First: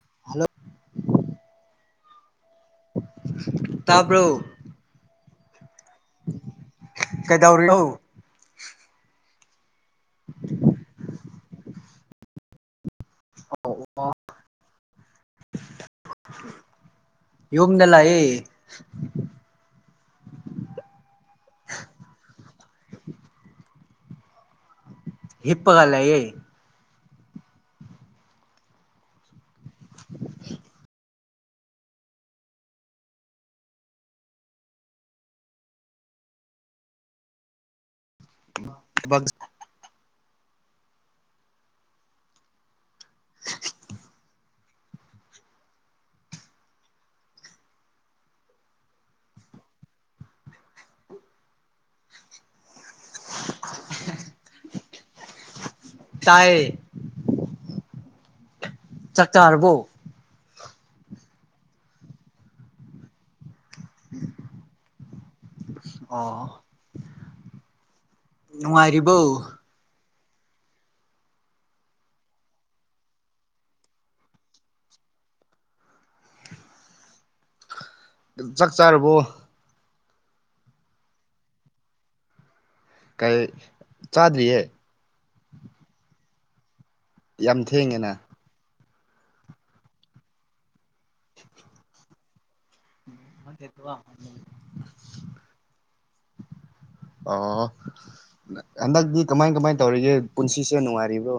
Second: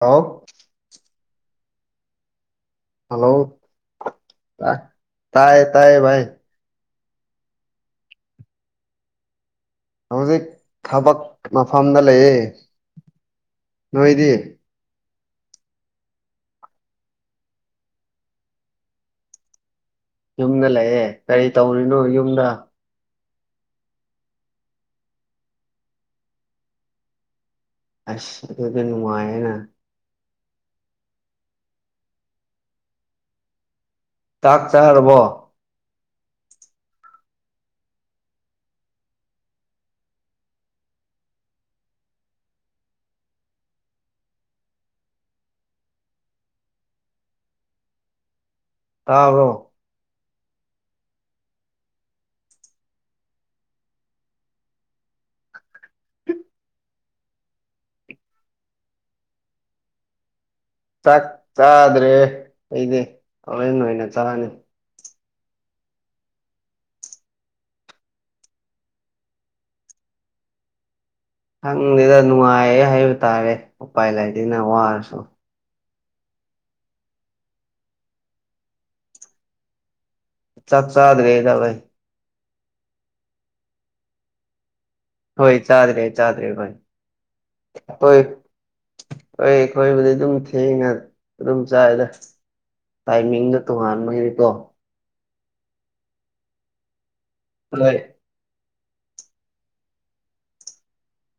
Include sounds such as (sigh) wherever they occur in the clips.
ꯍꯥꯎ hello ꯇꯥꯕ꯭ꯔꯣ ꯇꯥꯢ ꯇꯥꯏꯌꯦ ꯇꯥꯏꯌꯦ ꯚꯥꯏ ꯀꯩꯗꯧꯔꯤꯅꯣ ꯍꯧꯖꯤꯛ ꯊꯕꯛ ꯃꯐꯝꯗ ꯂꯩꯌꯦ ꯅꯣꯏꯗꯤ ꯌꯨꯝꯗ ꯂꯌꯦ ꯌꯨꯝꯗ ꯂꯩꯌꯦ ꯀꯔꯤ ꯇꯧꯔꯤꯅꯣ ꯌꯨꯝꯗ ꯍꯤꯞꯄꯒ ꯂꯩꯌꯦ ꯑꯁ ꯑꯗꯨꯗꯤ ꯅꯨꯉꯥꯏꯌꯦꯅ (inaudible) ꯆꯥꯛ ꯆꯥꯅꯔꯕꯣ (unintelligible) (inaudible) ꯇꯥꯥꯕ꯭ꯔꯣ (unintelligible) ꯇꯥꯏꯌꯦ ꯆꯥꯛ ꯆꯥꯔꯕꯣ ꯥꯆꯥꯛ ꯆꯥꯗ꯭ꯔꯤꯌꯦ ꯑꯩꯗꯤ ꯍꯦꯔꯦꯟ ꯑꯣꯏꯅ ꯆꯥꯔꯅꯤ ꯑꯣ ꯅꯨꯡꯉꯥꯏꯔꯤꯕꯣ ꯈꯪꯗꯦꯗ ꯅꯨꯡꯉꯥꯏꯌꯦ ꯍꯥꯏꯕ ꯇꯥꯔꯦ ꯎꯄꯥꯏ ꯂꯩꯥꯇꯦꯅ ꯋꯥꯔꯁꯨ ꯗꯨ ꯆꯥꯛ ꯆꯥꯔꯕꯣ ꯆꯥꯛ ꯆꯥꯗ꯭ꯔꯦꯗ ꯕꯩ ꯀꯩ ꯆꯥꯗ꯭ꯔꯤꯌꯦ ꯍꯣꯏ ꯆꯥꯗ꯭ꯔꯦ ꯆꯥꯗ꯭ꯔꯦ ꯍꯣꯏ ꯌꯥꯝ ꯊꯦꯡꯉꯦꯅ ꯍꯣꯏ ꯑꯩꯈꯣꯏꯕꯨꯗꯤ ꯑꯗꯨꯝ ꯊꯦꯡꯉ ꯑꯗꯨꯝ ꯆꯥꯏꯌꯦꯗ ꯇꯥꯏꯃꯤꯡꯗꯣ ꯇꯣꯉꯥꯟꯕꯒꯤꯀꯣ ꯑꯣ ꯍꯣꯏ ꯅ ꯑꯃꯗꯤ ꯀꯃꯥꯏꯟ ꯀꯃꯥꯏꯟ ꯇꯧꯔꯤꯒꯦ ꯄꯨꯟꯁꯤꯁꯦ ꯅꯨꯡꯉꯥꯏꯔꯤꯕ꯭ꯔꯣ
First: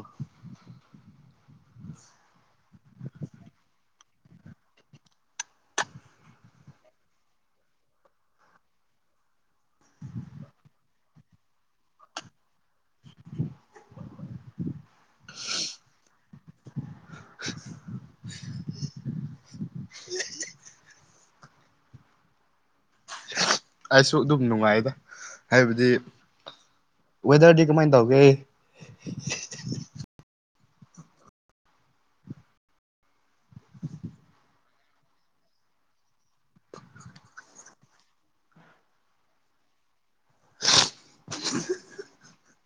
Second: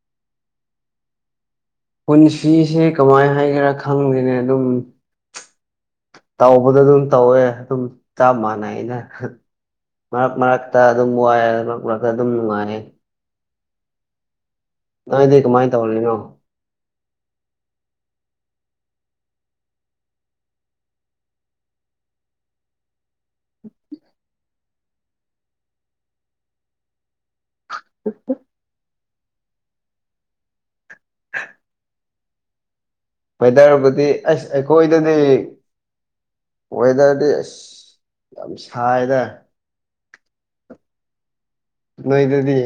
ꯄꯨꯟꯁꯤꯁꯦ ꯀꯃꯥꯏ ꯍꯥꯏꯒꯦꯔꯥ ꯈꯪꯗꯦꯅꯦ ꯑꯗꯨꯝ ꯇꯧꯕꯗ ꯑꯗꯨꯝ ꯇꯧꯋꯦ ꯑꯗꯨꯝ ꯆꯞ ꯃꯥꯟꯅꯩꯌꯦꯗ ꯍ ꯃꯔꯛ ꯃꯔꯛꯇ ꯑꯗꯨꯝ ꯋꯥꯏꯌꯦ ꯃꯔꯛ ꯃꯔꯛꯇ ꯑꯗꯨꯝ ꯅꯨꯡꯉꯥꯏꯌꯦ ꯅꯣꯏꯗꯤ ꯀꯃꯥꯏ ꯇꯧꯔꯤꯅꯣ (unintelligible) ꯑꯩꯁꯨ ꯑꯗꯨꯝ ꯅꯨꯡꯉꯥꯏꯌꯦꯗ ꯍꯥꯏꯕꯗꯤ ꯋꯦꯗꯔꯗꯤ ꯀꯃꯥꯏꯟ ꯇꯧꯒꯦ (unintelligible) ꯋꯦꯗꯔꯕꯨꯗꯤ ꯑꯁ ꯑꯩꯈꯣꯏꯗꯗꯤ ꯋꯦꯗꯔꯗꯤ ꯑꯁ ꯌꯥꯝ ꯁꯥꯏꯗ ꯅꯣꯏꯗꯗꯤ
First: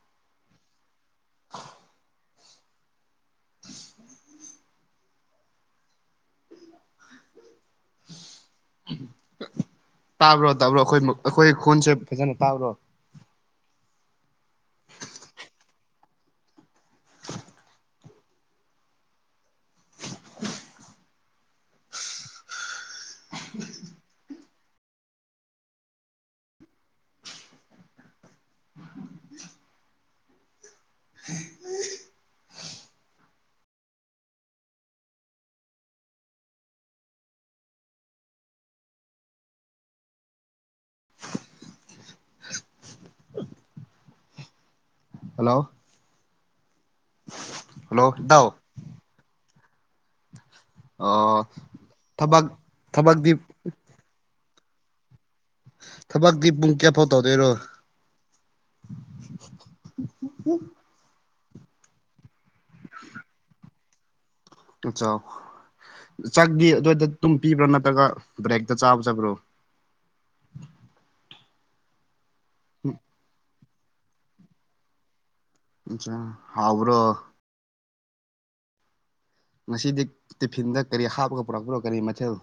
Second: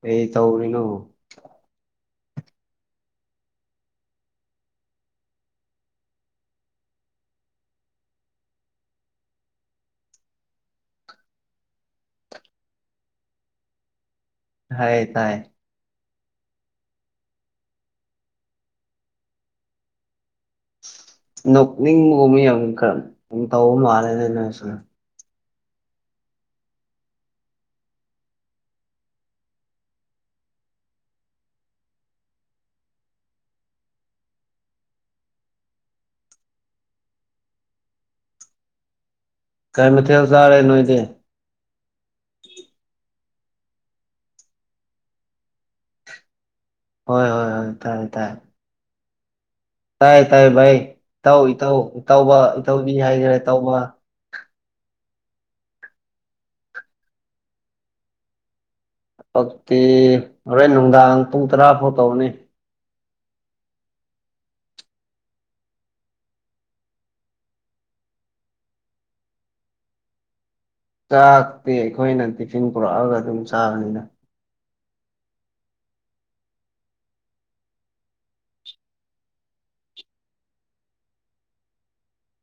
ꯀꯩ ꯇꯧꯔꯤꯅꯣ (inaudible) (inaudible) ꯇꯥꯕ꯭ꯔꯣ ꯇꯥꯕ꯭ꯔꯣ ꯑꯩꯈꯣꯏ ꯃ ꯑꯩꯈꯣꯏ ꯈꯣꯟꯁꯦ ꯐꯖꯅ ꯇꯥꯕ꯭ꯔꯣ ꯇꯥꯏꯌꯦ ꯇꯥꯏ ꯅꯣꯛꯅꯤꯡꯕꯒꯨꯝꯕ ꯌꯥꯝ ꯈꯔ ꯇꯧꯕ ꯃꯥꯜꯂꯦꯅꯦ ꯅꯪꯁꯦ ꯀꯔꯤ ꯃꯊꯦꯜ ꯆꯥꯔꯦ ꯅꯣꯏꯗꯤ ꯍꯜꯂꯣ ꯍꯣꯏ ꯍꯣꯏ ꯍꯣꯏ ꯇꯥꯔꯦ ꯍꯜꯂꯣ ꯇꯥꯔꯦ ꯏꯇꯥꯎ ꯇꯥꯏ ꯇꯥꯏꯌꯦ ꯚꯥꯏ ꯏꯇꯥꯎ ꯑꯣ ꯏꯇꯥꯎ ꯏꯇꯥꯎꯕ ꯊꯕꯛ ꯏꯇꯥꯎꯕꯤ ꯍꯥꯏꯒꯦꯔꯥ ꯊꯕꯛꯇꯤ ꯏꯇꯥꯎꯕꯥ ꯊꯕꯛꯇꯤ ꯄꯨꯡ ꯀꯌꯥꯐꯥꯎ ꯇꯧꯗꯣꯏꯔꯣ ꯄꯛꯇꯦ ꯍꯣꯔꯦꯟ ꯅꯨꯡꯗꯥꯡ ꯄꯨꯡ ꯇꯔꯥ ꯐꯥꯎ ꯇꯧꯒꯅꯤ ꯇꯨꯆꯥꯥꯎ ꯆꯥꯛꯗꯤ ꯑꯗ꯭ꯋꯥꯏꯗ ꯗꯨꯝ ꯄꯤꯕ꯭ꯔꯥ ꯅꯠꯇ꯭ꯔꯒ ꯕ꯭ꯔꯦꯛꯇ ꯆꯥꯕ ꯆꯠꯄ꯭ꯔꯣ ꯆꯥꯛꯇꯤ ꯑꯩꯈꯣꯏꯅ ꯇꯤꯐꯤꯟ ꯄꯨꯔꯛꯑꯒ ꯑꯗꯨꯝ ꯆꯥꯕꯅꯤꯗ ꯏꯟꯁꯥꯡ ꯍꯥꯎꯕ꯭ꯔꯣ ꯉꯁꯤꯗꯤ ꯇꯤꯐꯤꯟꯗ ꯀꯔꯤ ꯍꯥꯞꯄꯒ ꯄꯨꯔꯛꯄ꯭ꯔꯣ ꯀꯔꯤ ꯃꯊꯦꯜ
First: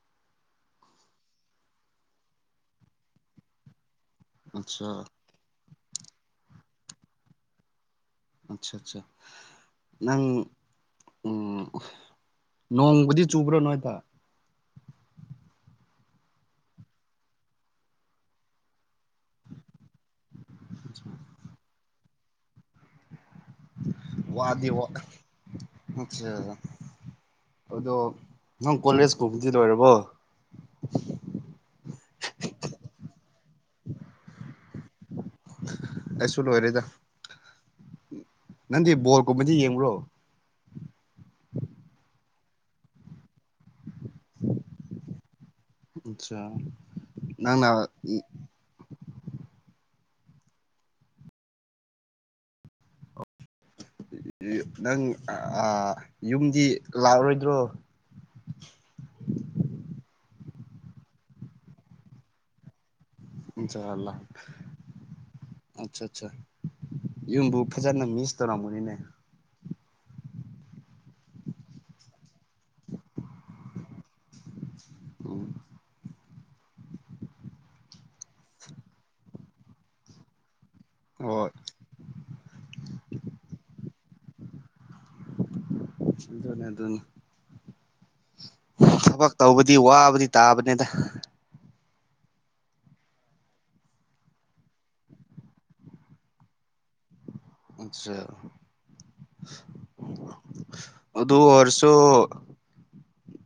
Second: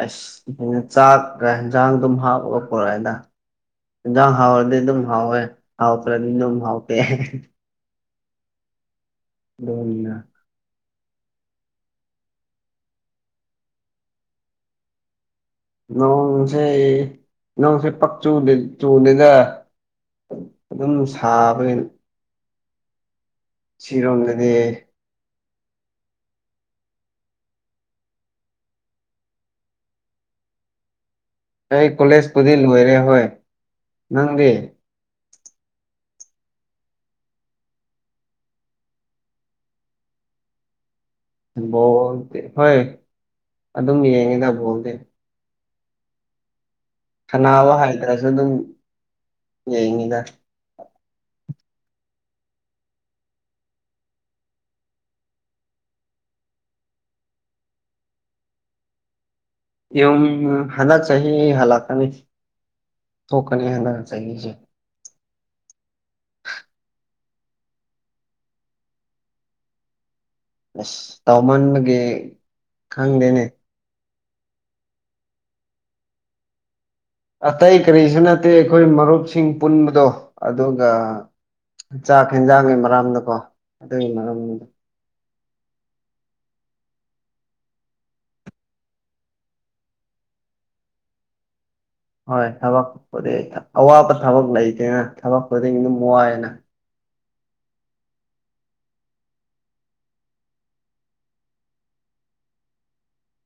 ꯑꯩꯁ (unintelligible) ꯆꯥꯛꯀ ꯍꯤꯟꯖꯥꯡ ꯑꯗꯨꯝ ꯍꯥꯞꯄꯒ ꯄꯣꯔꯛꯑꯦꯗ ꯏꯟꯖꯥꯡ ꯍꯥꯎꯔꯗꯤ ꯑꯠꯆꯥ ꯑꯗꯨꯝ ꯍꯥꯎꯋꯦ ꯍꯥꯎꯇ꯭ꯔꯗꯤ ꯑꯗꯨꯝ ꯍꯥꯎꯇꯦ ꯑꯠꯁꯥ ꯑꯠꯁꯥ (unintelligible) ꯎꯝ ꯅꯣꯡꯕꯨꯗꯤ ꯆꯨꯕ꯭ꯔꯣ ꯅꯣꯏꯗ ꯅꯣꯡꯁꯦ ꯅꯣꯡꯁꯦ ꯄꯛꯆꯨꯗꯤ ꯆꯨꯗꯦꯗ ꯑꯗꯨꯝ ꯁꯥꯕꯒꯤꯅꯤ ꯁꯤꯔꯣꯝꯗꯗꯤ ꯋꯥꯗꯤ ꯋꯥ (unintelligible) ꯑꯗꯣ ꯅꯪ ꯀꯣꯂꯦꯖ ꯀꯨꯝꯕꯗꯤ ꯂꯣꯏꯔꯕꯣ ꯑꯩ ꯀꯣꯂꯦꯖꯄꯨꯗꯤ ꯂꯣꯏꯔꯦ ꯍꯣꯏ ꯅꯪꯗꯤ ꯑꯩꯁꯨ ꯂꯣꯏꯔꯦꯗ ꯅꯪꯗꯤ ꯕꯣꯜ ꯀꯨꯝꯕꯗꯤ ꯌꯦꯡꯕ꯭ꯔꯣ ꯕꯣꯜꯗꯤ ꯍꯣꯏ ꯑꯗꯨꯝ ꯌꯦꯡꯉꯤꯗ ꯕꯣꯜꯗꯤ (unintelligible) ꯅꯪꯅ ꯁꯥꯟꯅꯕ ꯍꯥꯏꯗ꯭ꯔꯁꯨ ꯗꯨꯝ ꯌꯦꯡꯉꯤꯗ ꯅꯪ ꯑꯥ ꯌꯨꯝꯗꯤ ꯂꯥꯎꯔꯣꯏꯗ꯭ꯔꯣ (inaudible) ꯌꯨꯝ ꯍꯟꯗꯛ ꯆꯍꯤ ꯍꯂꯛꯀꯅꯤ (unintelligible) ꯑꯠꯆꯥ ꯆꯥ ꯌꯨꯝꯕꯨ ꯐꯖꯟꯅ ꯃꯤꯁ ꯇꯧꯔꯝꯒꯅꯤꯅꯦ ꯑ꯭ꯁ ꯇꯧꯃꯟꯕꯒꯤ ꯈꯪꯗꯦꯅꯦ ꯎꯝ ꯑꯇꯩ ꯀꯔꯤꯁꯨ ꯅꯠꯇꯦ ꯑꯩꯈꯣꯏ ꯃꯔꯨꯞꯁꯤꯡ ꯄꯨꯟꯕꯗꯣ ꯑꯗꯨꯒ ꯍꯣꯏ ꯆꯥꯛ ꯍꯦꯟꯖꯥꯡꯒꯤ ꯃꯔꯝꯗꯀꯣ ꯑꯗꯨꯏ ꯃꯔꯝꯅꯤꯗ ꯑꯗꯨꯅꯤ ꯑꯗꯨꯅꯤ ꯊꯕꯛ ꯇꯧꯕꯗꯤ ꯋꯥꯕꯗꯤ ꯇꯥꯕꯅꯦꯗ ꯍꯣꯏ ꯊꯕꯛ ꯄꯨꯗꯤ ꯑꯋꯥꯕ ꯊꯕꯛ ꯂꯩꯇꯦꯅ ꯊꯕꯛ ꯈꯨꯗꯤꯡꯒꯤ ꯑꯗꯨꯝ ꯋꯥꯏꯌꯦꯅ (unintelligible) ꯑꯗꯨ ꯑꯣꯏꯔꯁꯨ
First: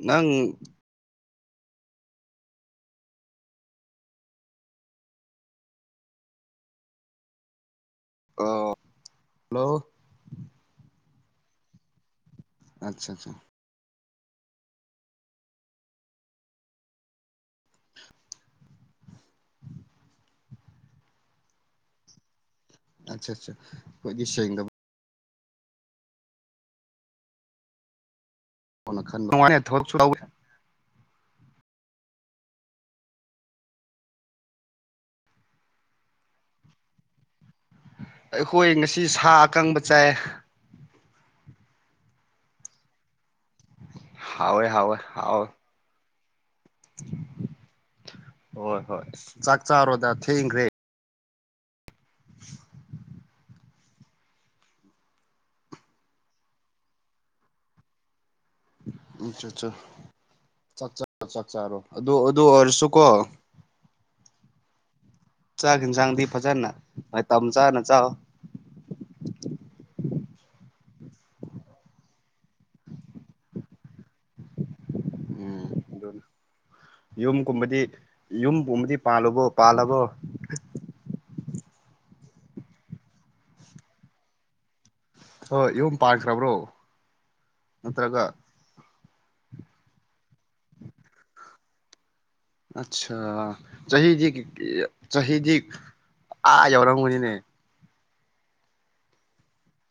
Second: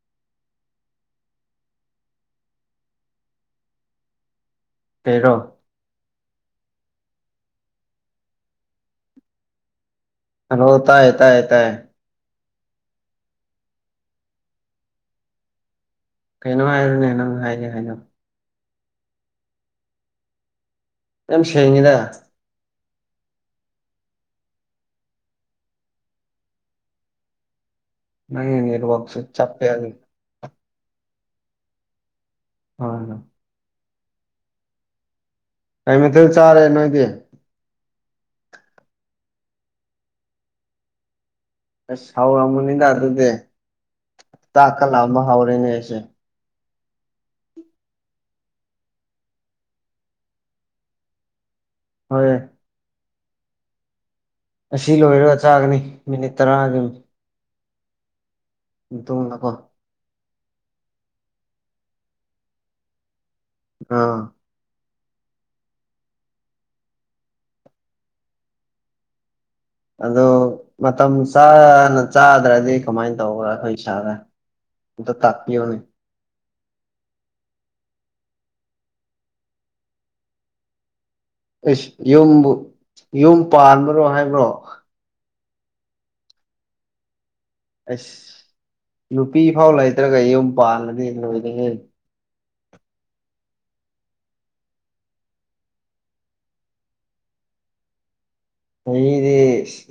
ꯅꯪ ꯀꯩꯔꯣ ꯑ ꯍꯜꯂꯣ ꯍꯥꯏꯔꯣ ꯇꯥꯏꯌꯦ ꯇꯥꯏꯌꯦ ꯇꯥꯏꯌꯦ ꯑꯠꯁꯥ ꯁꯥ ꯀꯩꯅꯣ ꯍꯥꯏꯌꯨꯅꯦ ꯅꯪ ꯍꯥꯏꯒꯦ ꯍꯥꯏꯗꯣ ꯌꯥꯝ ꯁꯦꯡꯉꯦꯗ ꯑꯆꯥ ꯆꯥ ꯈꯣꯏꯗꯤ ꯁꯦꯡꯗꯕ ꯅꯪꯒꯤ ꯅꯦꯠꯋꯥꯛꯁꯦ ꯈꯟꯕ ꯆꯞꯄꯦ ꯅꯨꯡꯉꯥꯏꯅ ꯍꯥ ꯊꯕꯛꯁꯨ ꯇꯧ (unintelligible) ꯀꯩ ꯃꯊꯦꯜ ꯆꯥꯔꯦ ꯅꯣꯏꯗꯤ ꯑꯩꯈꯣꯏ ꯉꯁꯤ ꯁꯥ ꯑꯀꯪꯕ ꯆꯥꯏ ꯑꯁ ꯍꯥꯎꯔꯝꯒꯅꯤꯗ ꯑꯗꯨꯗꯤ ꯍꯥꯎꯋꯦ ꯆꯥꯛꯀ ꯍꯥꯎꯋꯦ ꯂꯥꯝꯕ ꯍꯥꯎꯋꯦ ꯍꯧꯔꯦꯅꯦ ꯑꯩꯁꯦ ꯍꯣꯏ ꯍꯣꯏ ꯆꯥꯛ ꯆꯥꯔꯣꯗ ꯊꯦꯡꯈ꯭ꯔꯦ ꯍꯣꯏ ꯑꯁꯤ ꯂꯣꯏꯔ ꯆꯥꯒꯅꯤ ꯃꯤꯅꯤꯠ ꯇꯔꯥ ꯗꯨꯝ ꯃꯇꯨꯡꯗꯀꯣ ꯑꯆꯥ ꯆꯥ ꯆꯥꯛ ꯆꯥꯔꯣ ꯆꯥꯛ ꯆꯥꯔꯣ ꯑꯗꯨ ꯑꯗꯨ ꯑꯣꯏꯔꯁꯨꯀꯣ ꯑꯥ ꯆꯥꯛ ꯍꯦꯟꯖꯥꯡꯗꯤ ꯐꯖꯟꯅ ꯃꯇꯝ ꯆꯥꯅ ꯆꯥꯎ ꯑꯗꯣ ꯃꯇꯝ ꯆꯥꯅ ꯆꯥꯗ꯭ꯔꯗꯤ ꯀꯃꯥꯏꯅ ꯇꯧꯕ ꯑꯈꯣꯏ ꯏꯁꯥꯗ ꯑꯝꯇꯥ ꯇꯥꯛꯄꯤꯌꯣꯍꯦ ꯌꯨꯝꯀꯨꯝꯕꯗꯤ ꯌꯨꯝꯕꯨꯝꯕꯗꯤ ꯄꯥꯜꯂꯕꯣ ꯄꯥꯜꯂꯕꯣ ꯑꯦꯁ ꯌꯨꯝꯕꯨ ꯌꯨꯝ ꯄꯥꯟꯕ꯭ꯔꯣ ꯍꯥꯏꯕ꯭ꯔꯣ ꯍꯣꯏ ꯌꯨꯝ ꯄꯥꯟꯈ꯭ꯔꯕ꯭ꯔꯣ ꯑꯁ ꯅꯠꯇ꯭ꯔꯒ ꯅꯨꯄꯤ ꯐꯥꯎ ꯂꯩꯇ꯭ꯔꯒ ꯌꯨꯝ ꯄꯥꯜꯂꯗꯤ ꯂꯣꯏꯔꯦꯍꯦ ꯑꯠꯁꯥ ꯆꯍꯤꯗꯤ ꯆꯍꯤꯗꯤ ꯑꯥ ꯌꯧꯔꯝꯒꯅꯤꯅꯦ ꯆꯍꯤꯗꯤ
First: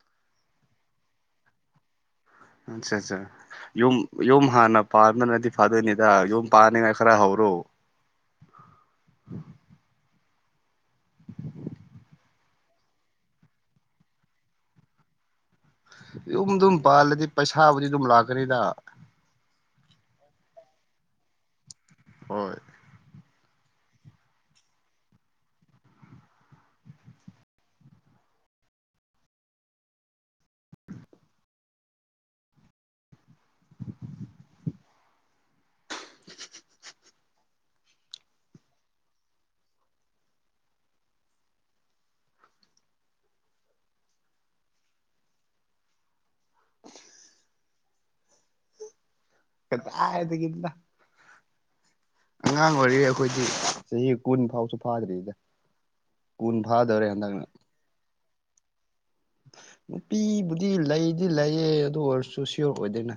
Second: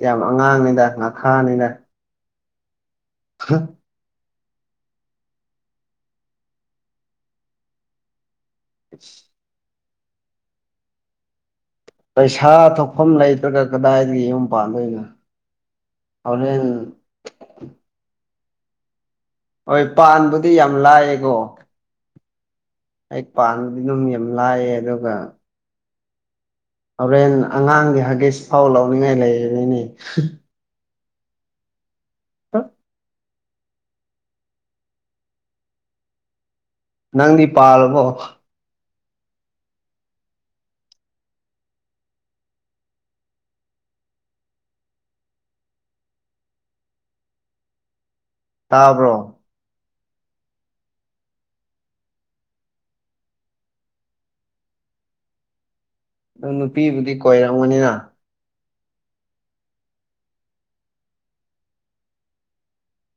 ꯌꯥꯝ ꯑꯉꯥꯡꯅꯤꯗ ꯉꯈꯥꯅꯤꯗ ꯆꯥ ꯆꯥ ꯌꯨꯝ ꯌꯨꯝ ꯍꯥꯟꯅ ꯄꯥꯟꯕꯅꯗꯤ ꯐꯥꯗꯣꯏꯅꯤꯗ ꯌꯨꯝ ꯄꯥꯟꯅꯤꯡꯉꯥꯏ ꯈꯔ ꯍꯧꯔꯣ ꯏꯁ ꯄꯩꯁꯥ ꯊꯣꯛꯐꯝ ꯂꯩꯇ꯭ꯔꯒ ꯀꯗꯥꯏꯗꯒꯤ ꯌꯨꯝ ꯄꯥꯟꯗꯣꯏꯅꯣ ꯌꯨꯝ ꯍꯣꯔꯦꯟ ꯗꯨꯝ ꯄꯥꯜꯂꯗꯤ ꯄꯩꯁꯥꯕꯨꯗꯤ ꯑꯗꯨꯝ ꯂꯥꯛꯀꯅꯤꯗ ꯍꯣꯏ ꯄꯥꯟꯕꯨꯗꯤ ꯌꯥꯝ ꯂꯥꯏꯌꯦꯀꯣ ꯍꯣꯢ ꯑꯩ ꯄꯥꯟꯕꯗꯤ ꯗꯨꯝ ꯌꯥꯝ ꯂꯥꯏꯌꯦ ꯑꯗꯨꯒ ꯍꯣꯔꯦꯟ ꯑꯉꯥꯡꯒꯤ ꯍꯥꯒꯤꯁ ꯐꯥꯎ ꯂꯧꯅꯤꯡꯉꯥꯏ ꯂꯩꯔꯣꯢꯅꯦ (unintelligible) (inaudible) ꯅꯪꯗꯤ ꯄꯥꯜꯂꯕꯣ (inaudible) ꯇꯥꯕ꯭ꯔꯣ ꯀꯗꯥꯢꯗꯒꯤꯅꯣꯗ ꯑꯉꯥꯡ ꯑꯣꯏꯔꯤꯌꯦ ꯑꯩꯈꯣꯏꯗꯤ ꯆꯍꯤ ꯀꯨꯟ ꯐꯥꯎꯁꯨ ꯐꯥꯗ꯭ꯔꯤꯗ ꯅꯪ ꯀꯨꯟ ꯐꯥꯗꯧꯔꯦ ꯅꯨꯄꯤꯕꯨꯗꯤ ꯍꯟꯗꯛꯅ ꯀꯣꯏꯔꯝꯒꯅꯤꯅ ꯅꯨꯄꯤꯕꯨꯗꯤ ꯂꯩꯗꯤ ꯂꯩꯌꯦ ꯑꯗꯨ ꯑꯣꯏꯔꯁꯨ ꯁꯤꯌꯣꯔ ꯑꯣꯏꯗꯦꯅ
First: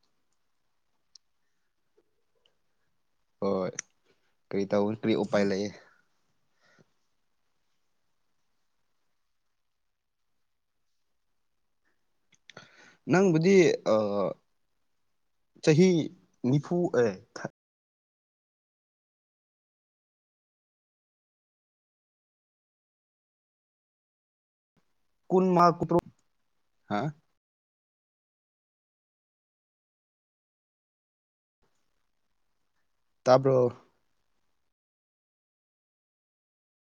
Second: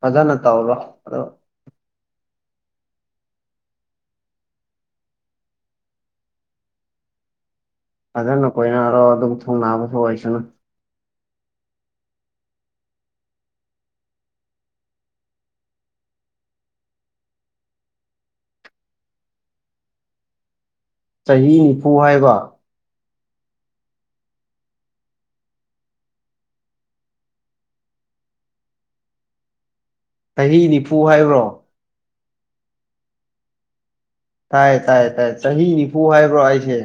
ꯐꯖꯅ ꯇꯧꯔꯣ ꯑꯗꯣ ꯍꯣꯏ ꯀꯔꯤ ꯇꯧ ꯀꯔꯤ ꯎꯄꯥꯏ ꯂꯩꯌꯦ ꯐꯖꯅ ꯀꯣꯏꯅꯔꯣ ꯑꯗꯨꯒ ꯊꯨꯡꯅꯥꯕꯁꯨ ꯑꯣꯏꯁꯅꯨ ꯅꯪꯕꯨꯗꯤ ꯑ ꯆꯍꯤ ꯅꯤꯐꯨ ꯑꯦ ꯊ ꯆꯍꯤ ꯅꯤꯐꯨ ꯍꯥꯏꯕ ꯀꯨꯟ ꯃꯥ ꯀꯨꯇ꯭ꯔꯨ ꯍ ꯆꯍꯤ ꯅꯤꯐꯨ ꯍꯥꯏꯕ꯭ꯔꯣ ꯇꯥꯕ꯭ꯔꯣ ꯇꯥꯏ ꯇꯥꯏ ꯇꯥꯏ ꯆꯍꯤ ꯅꯤꯐꯨ ꯍꯥꯏꯕ꯭ꯔꯣ ꯑꯩꯁꯦ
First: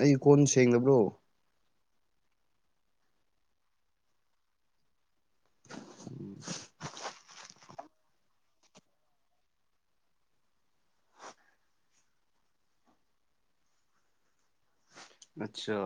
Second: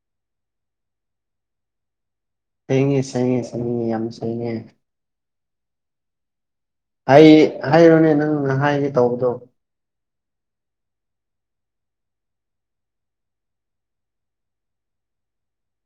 ꯑꯩ ꯀꯣꯟ ꯁꯦꯡꯗꯕ꯭ꯔꯣ ꯁꯦꯡꯉꯦ ꯁꯦꯡꯉꯦ ꯁꯦꯡꯉꯦ ꯌꯥꯝ ꯁꯦꯡꯉꯦ (inaudible) ꯑꯩ ꯍꯥꯢꯔꯣꯅꯦ ꯅꯪꯅ ꯍꯥꯏꯒꯦ ꯇꯧꯕꯗꯣ ꯑꯠꯆꯥ